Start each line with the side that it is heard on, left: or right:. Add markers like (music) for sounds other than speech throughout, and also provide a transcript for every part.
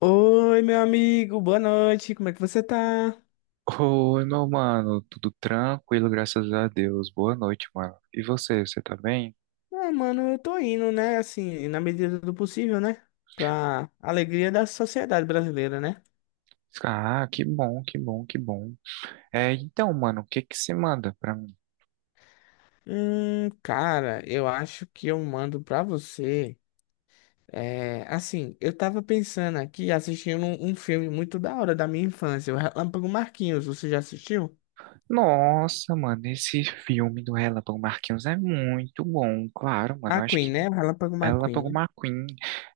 left: Oi, meu amigo, boa noite, como é que você tá?
right: Oi, meu mano, tudo tranquilo, graças a Deus. Boa noite, mano. E você tá bem?
left: Ah, mano, eu tô indo, né, assim, na medida do possível, né, pra alegria da sociedade brasileira, né?
right: Ah, que bom, que bom, que bom. É, então, mano, o que que se manda pra mim?
left: Cara, eu acho que eu mando pra você, é, assim, eu tava pensando aqui, assistindo um filme muito da hora da minha infância, o Relâmpago Marquinhos, você já assistiu?
right: Nossa, mano, esse filme do Relâmpago Marquinhos é muito bom, claro, mano. Eu acho
left: McQueen,
right: que
left: né, o Relâmpago McQueen,
right: Relâmpago
left: né?
right: McQueen,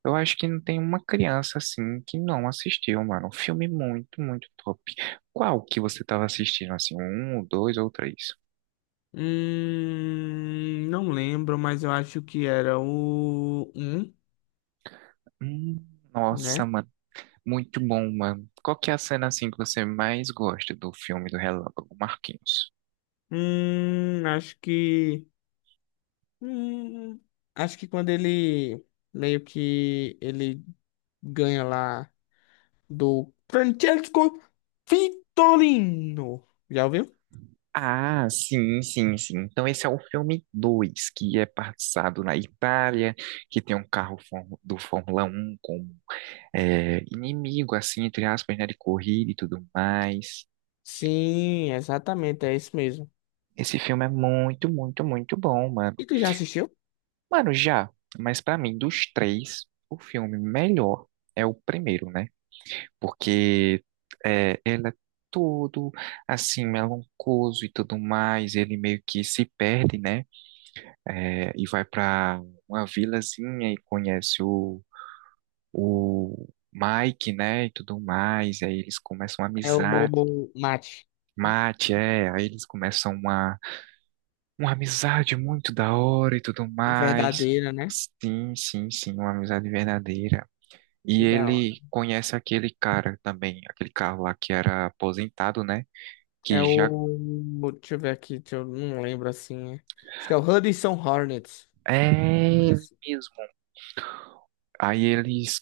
right: eu acho que não tem uma criança assim que não assistiu, mano. Um filme muito, muito top. Qual que você tava assistindo, assim? Um, dois ou três?
left: Não lembro, mas eu acho que era o um,
right: Hum, nossa,
left: né?
right: mano. Muito bom, mano. Qual que é a cena assim que você mais gosta do filme do Relâmpago Marquinhos?
left: Hum, acho que. Hum, acho que quando ele meio que ele ganha lá do Francesco Vitorino. Já ouviu?
right: Ah, sim, sim, sim. Então esse é o filme 2 que é passado na Itália, que tem um carro do Fórmula 1 como é, inimigo, assim, entre aspas, né, de corrida e tudo mais.
left: Sim, exatamente, é isso mesmo.
right: Esse filme é muito, muito, muito bom, mano.
left: E tu já assistiu?
right: Mano, já, mas pra mim, dos três, o filme melhor é o primeiro, né? Porque ele é todo assim melancoso e tudo mais. Ele meio que se perde, né? É, e vai para uma vilazinha e conhece o Mike, né? E tudo mais. Aí eles começam uma
left: É o
right: amizade.
left: Mate.
right: Mate, é, aí eles começam uma amizade muito da hora e tudo
left: E
right: mais.
left: verdadeira, né?
right: Sim, sim, sim, uma amizade verdadeira. E
left: Que da hora.
right: ele conhece aquele cara também, aquele cara lá que era aposentado, né? que
left: É
right: já
left: o. Deixa eu ver aqui, não lembro assim. É. Acho que é o Hudson Hornets.
right: é ele mesmo. Aí eles,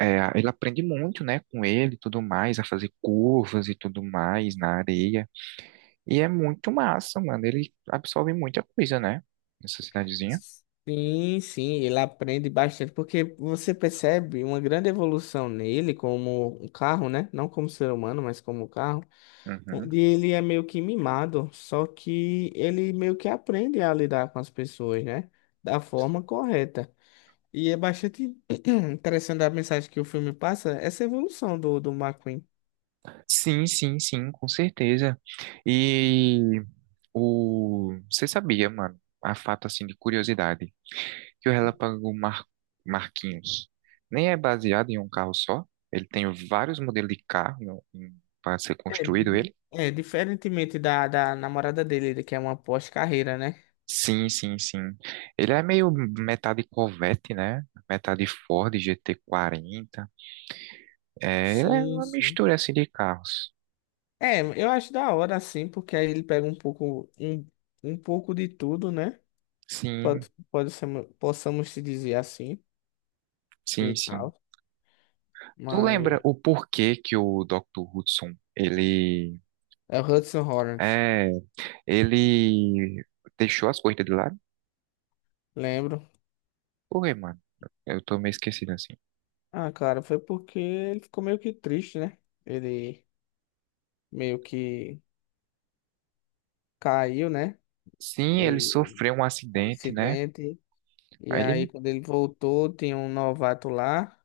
right: é, ele aprende muito, né, com ele e tudo mais, a fazer curvas e tudo mais na areia. E é muito massa, mano. Ele absorve muita coisa, né, nessa cidadezinha.
left: Sim, sim, ele aprende bastante, porque você percebe uma grande evolução nele como um carro, né? Não como ser humano, mas como um carro,
right: Uhum.
left: onde ele é meio que mimado, só que ele meio que aprende a lidar com as pessoas, né? Da forma correta. E é bastante (clears throat) interessante a mensagem que o filme passa, essa evolução do McQueen.
right: Sim, sim, sim, com certeza. E você sabia, mano, a fato assim de curiosidade, que o Relâmpago Marquinhos nem é baseado em um carro só. Ele tem vários modelos de carro para ser
left: É,
right: construído ele.
left: é, diferentemente da namorada dele, que é uma pós-carreira, né?
right: Sim, sim, sim. Ele é meio metade Corvette, né? Metade Ford GT40. É, ele é
left: Sim,
right: uma
left: sim.
right: mistura assim de carros.
left: É, eu acho da hora assim, porque aí ele pega um pouco de tudo, né?
right: Sim,
left: Pode ser, possamos se dizer assim
right: sim,
left: e
right: sim.
left: tal.
right: Tu
left: Mas
right: lembra o porquê que o Dr. Hudson,
left: é o Hudson Hornet,
right: é, ele deixou as coisas de lado?
left: lembro.
right: Por quê, mano? Eu tô meio esquecido assim.
left: Ah, cara, foi porque ele ficou meio que triste, né? Ele meio que caiu, né?
right: Sim, ele
left: De
right: sofreu um
left: um
right: acidente, né?
left: acidente. E
right: Aí
left: aí,
right: ele,
left: quando ele voltou, tinha um novato lá.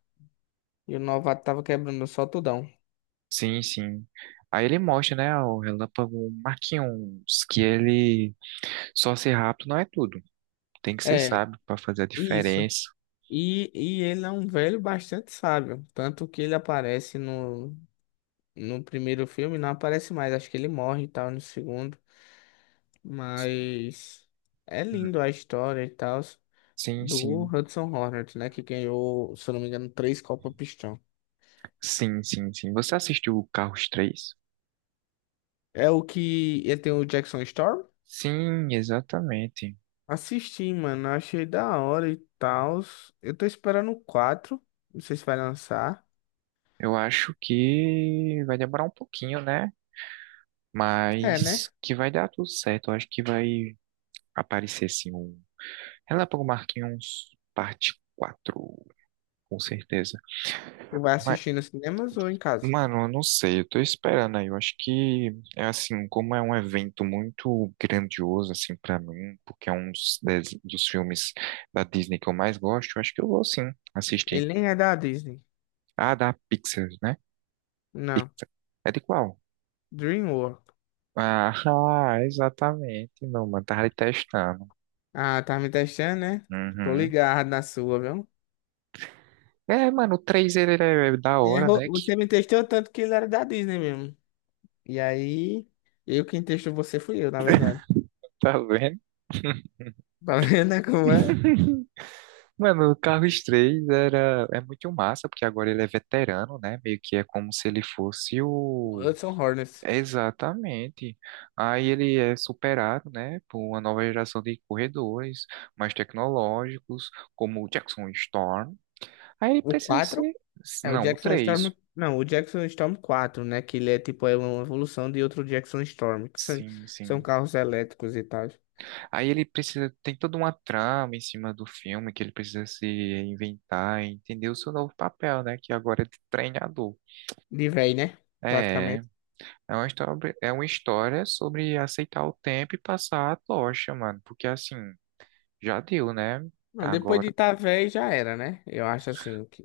left: E o novato tava quebrando o soltão.
right: sim, sim. Aí ele mostra, né, o Relâmpago Marquinhos, que ele só ser rápido não é tudo. Tem que ser
left: É,
right: sábio para fazer a
left: isso.
right: diferença.
left: E ele é um velho bastante sábio. Tanto que ele aparece no primeiro filme, não aparece mais. Acho que ele morre e tal no segundo. Mas é
right: Hum.
left: lindo a história e tal
right: Sim,
left: do
right: sim.
left: Hudson Hornet, né? Que ganhou, se eu não me engano, três Copa Pistão.
right: Sim, sim, sim. Você assistiu o Carros 3.
left: É o que ele tem o Jackson Storm?
right: Sim, exatamente.
left: Assisti, mano. Achei da hora e tal. Eu tô esperando o quatro. Não sei se vai lançar.
right: Eu acho que vai demorar um pouquinho, né?
left: É,
right: Mas
left: né?
right: que vai dar tudo certo. Eu acho que vai aparecer sim o Relâmpago Marquinhos parte 4, com certeza.
left: Tu vai
right: Mas,
left: assistir nos cinemas ou em casa?
right: mano, eu não sei, eu tô esperando aí. Eu acho que é assim, como é um evento muito grandioso, assim, pra mim, porque é um dos filmes da Disney que eu mais gosto, eu acho que eu vou sim assistir.
left: Ele nem é da Disney.
right: Ah, da Pixar, né?
left: Não.
right: Pixar. É de qual?
left: Dreamwork.
right: Ah, (laughs) ah, exatamente, não, mano, tava ali testando.
left: Ah, tá me testando, né? Tô
right: Uhum.
left: ligado na sua, viu?
right: É, mano, o 3 ele é da hora,
left: Errou.
right: né? (laughs) Que
left: Você me testou tanto que ele era da Disney mesmo. E aí, eu quem testou você fui eu, na verdade. (laughs)
right: tá vendo?
left: Tá vendo, né, como é?
right: (laughs) Mano, o Carlos 3 é muito massa, porque agora ele é veterano, né? Meio que é como se ele fosse
left: O
right: o.
left: Hudson Hornets.
right: Exatamente. Aí ele é superado, né, por uma nova geração de corredores mais tecnológicos, como o Jackson Storm. Aí ele
left: O
right: precisa
left: quatro?
right: ser.
left: É o
right: Não, o
left: Jackson Storm.
right: 3.
left: Não, o Jackson Storm 4, né? Que ele é tipo é uma evolução de outro Jackson Storm.
right: Sim,
left: São
right: sim.
left: carros elétricos e tal.
right: Aí ele precisa. Tem toda uma trama em cima do filme que ele precisa se reinventar, e entender o seu novo papel, né? Que agora é de treinador.
left: De véi, né?
right: É,
left: Praticamente.
right: É uma história, é uma história sobre aceitar o tempo e passar a tocha, mano. Porque assim, já deu, né?
left: Não, depois de
right: Agora.
left: tá véi já era, né? Eu acho assim que.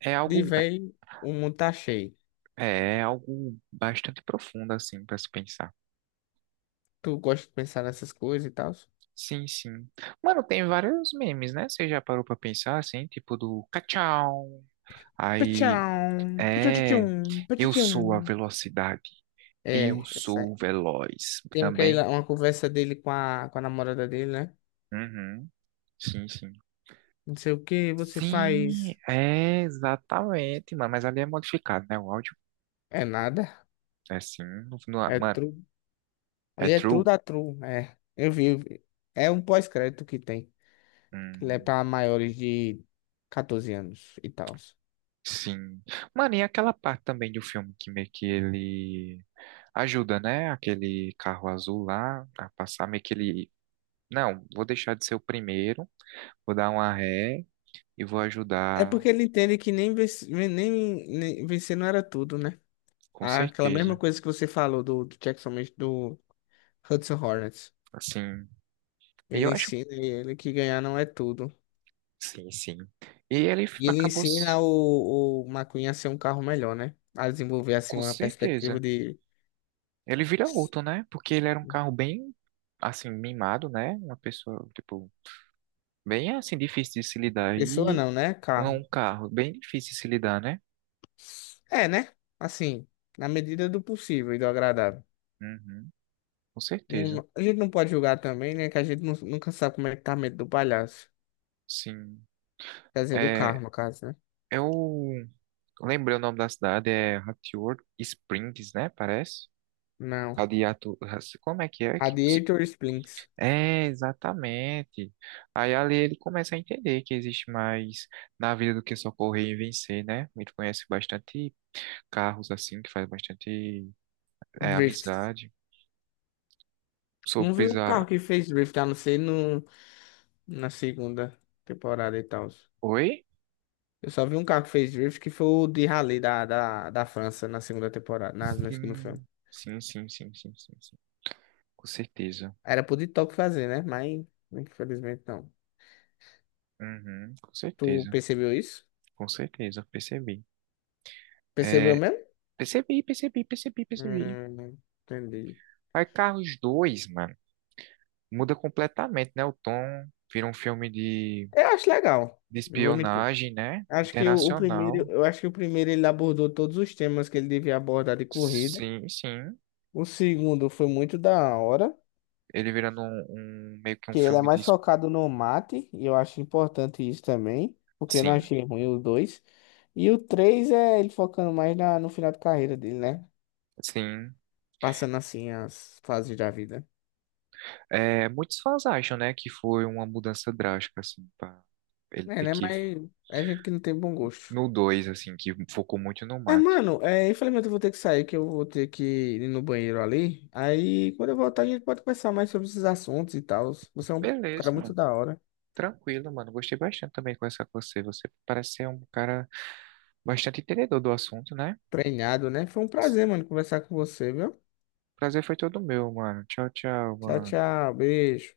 right: É
left: De
right: algo,
left: véi, o mundo tá cheio.
right: é algo bastante profundo, assim, pra se pensar.
left: Tu gosta de pensar nessas coisas e tal?
right: Sim, sim. Mano, tem vários memes, né? Você já parou pra pensar, assim, tipo do cachau. Aí,
left: Pachão, pachão,
right: é, eu sou a
left: pachão.
right: velocidade. Eu
left: É, essa é.
right: sou veloz.
left: Tem aquela,
right: Também.
left: uma conversa dele com com a namorada dele, né?
right: Uhum. Sim, sim.
left: Não sei o que você
right: Sim,
left: faz.
right: é exatamente, mano. Mas ali é modificado, né? O áudio
left: É nada.
right: é assim. Ah,
left: É
right: mano,
left: true.
right: é
left: Ali é true
right: true.
left: da true. É. Eu vi. É um pós-crédito que tem. Ele é
right: Hum,
left: pra maiores de 14 anos e tal.
right: sim. Mano, e aquela parte também do filme que meio que ele ajuda, né? Aquele carro azul lá a passar, meio que ele. Não, vou deixar de ser o primeiro, vou dar uma ré e vou
left: É
right: ajudar,
left: porque ele entende que nem vencer não era tudo, né?
right: com
left: Aquela mesma
right: certeza.
left: coisa que você falou do Jackson, do Hudson Hornets.
right: Assim, e
left: Ele
right: eu acho.
left: ensina ele que ganhar não é tudo.
right: Sim, sim. E ele
left: E ele
right: acabou,
left: ensina o McQueen a ser um carro melhor, né? A desenvolver, assim,
right: com
left: uma perspectiva
right: certeza.
left: de...
right: Ele vira outro, né? Porque ele era um carro bem, assim, mimado, né? Uma pessoa, tipo, bem, assim, difícil de se lidar.
left: Pessoa
right: E
left: não, né?
right: é
left: Carro.
right: um carro bem difícil de se lidar, né?
left: É, né? Assim, na medida do possível e do agradável.
right: Uhum, com certeza.
left: A gente não pode julgar também, né? Que nunca sabe como é que tá a mente do palhaço.
right: Sim.
left: Quer dizer, do carro,
right: É,
left: no caso, né?
right: eu lembrei o nome da cidade, é Hatfield Springs, né? Parece.
left: Não.
right: Radiato... Como é que é?
left: Radiator Splints.
right: É, exatamente. Aí ali ele começa a entender que existe mais na vida do que só correr e vencer, né? Ele conhece bastante carros assim, que faz bastante
left: Drift.
right: amizade. Sou
left: Não vi um carro
right: pisar.
left: que fez drift, a não ser no, na segunda temporada e tal.
right: Oi?
left: Eu só vi um carro que fez drift, que foi o de Rally da França na segunda temporada, no segundo filme.
right: Sim, sim, sim, sim, sim, sim, sim. Com certeza.
left: Era pro TikTok fazer, né? Mas, infelizmente, não.
right: Uhum, com
left: Tu
right: certeza.
left: percebeu isso?
right: Com certeza, percebi.
left: Percebeu
right: É,
left: mesmo?
right: percebi, percebi, percebi, percebi.
left: Hum, entendi.
right: Aí Carros 2 mano, muda completamente, né? O tom vira um filme de,
left: Eu acho legal,
right: de
left: não vou mentir.
right: espionagem, né?
left: Acho que o primeiro,
right: Internacional.
left: eu acho que o primeiro ele abordou todos os temas que ele devia abordar de corrida.
right: Sim, sim.
left: O segundo foi muito da hora,
right: Ele virando um meio que um
left: que ele é
right: filme de.
left: mais focado no mate, e eu acho importante isso também, porque eu não
right: Sim,
left: achei ruim os dois. E o 3 é ele focando mais no final de carreira dele, né?
right: sim.
left: Passando assim as fases da vida.
right: É, muitos fãs acham, né, que foi uma mudança drástica, assim, pra ele
left: É,
right: ter
left: né?
right: que,
left: Mas é gente que não tem bom gosto.
right: no 2 assim, que focou muito no
left: É,
right: mate.
left: mano, é, infelizmente eu vou ter que sair, que eu vou ter que ir no banheiro ali. Aí quando eu voltar, a gente pode conversar mais sobre esses assuntos e tal. Você é um cara
right: Beleza,
left: muito
right: mano.
left: da hora,
right: Tranquilo, mano. Gostei bastante também de conversar com você. Você parece ser um cara bastante entendedor do assunto, né?
left: treinado, né? Foi um prazer, mano, conversar com você, viu?
right: Prazer foi todo meu, mano. Tchau, tchau,
left: Tchau,
right: mano.
left: tchau, beijo.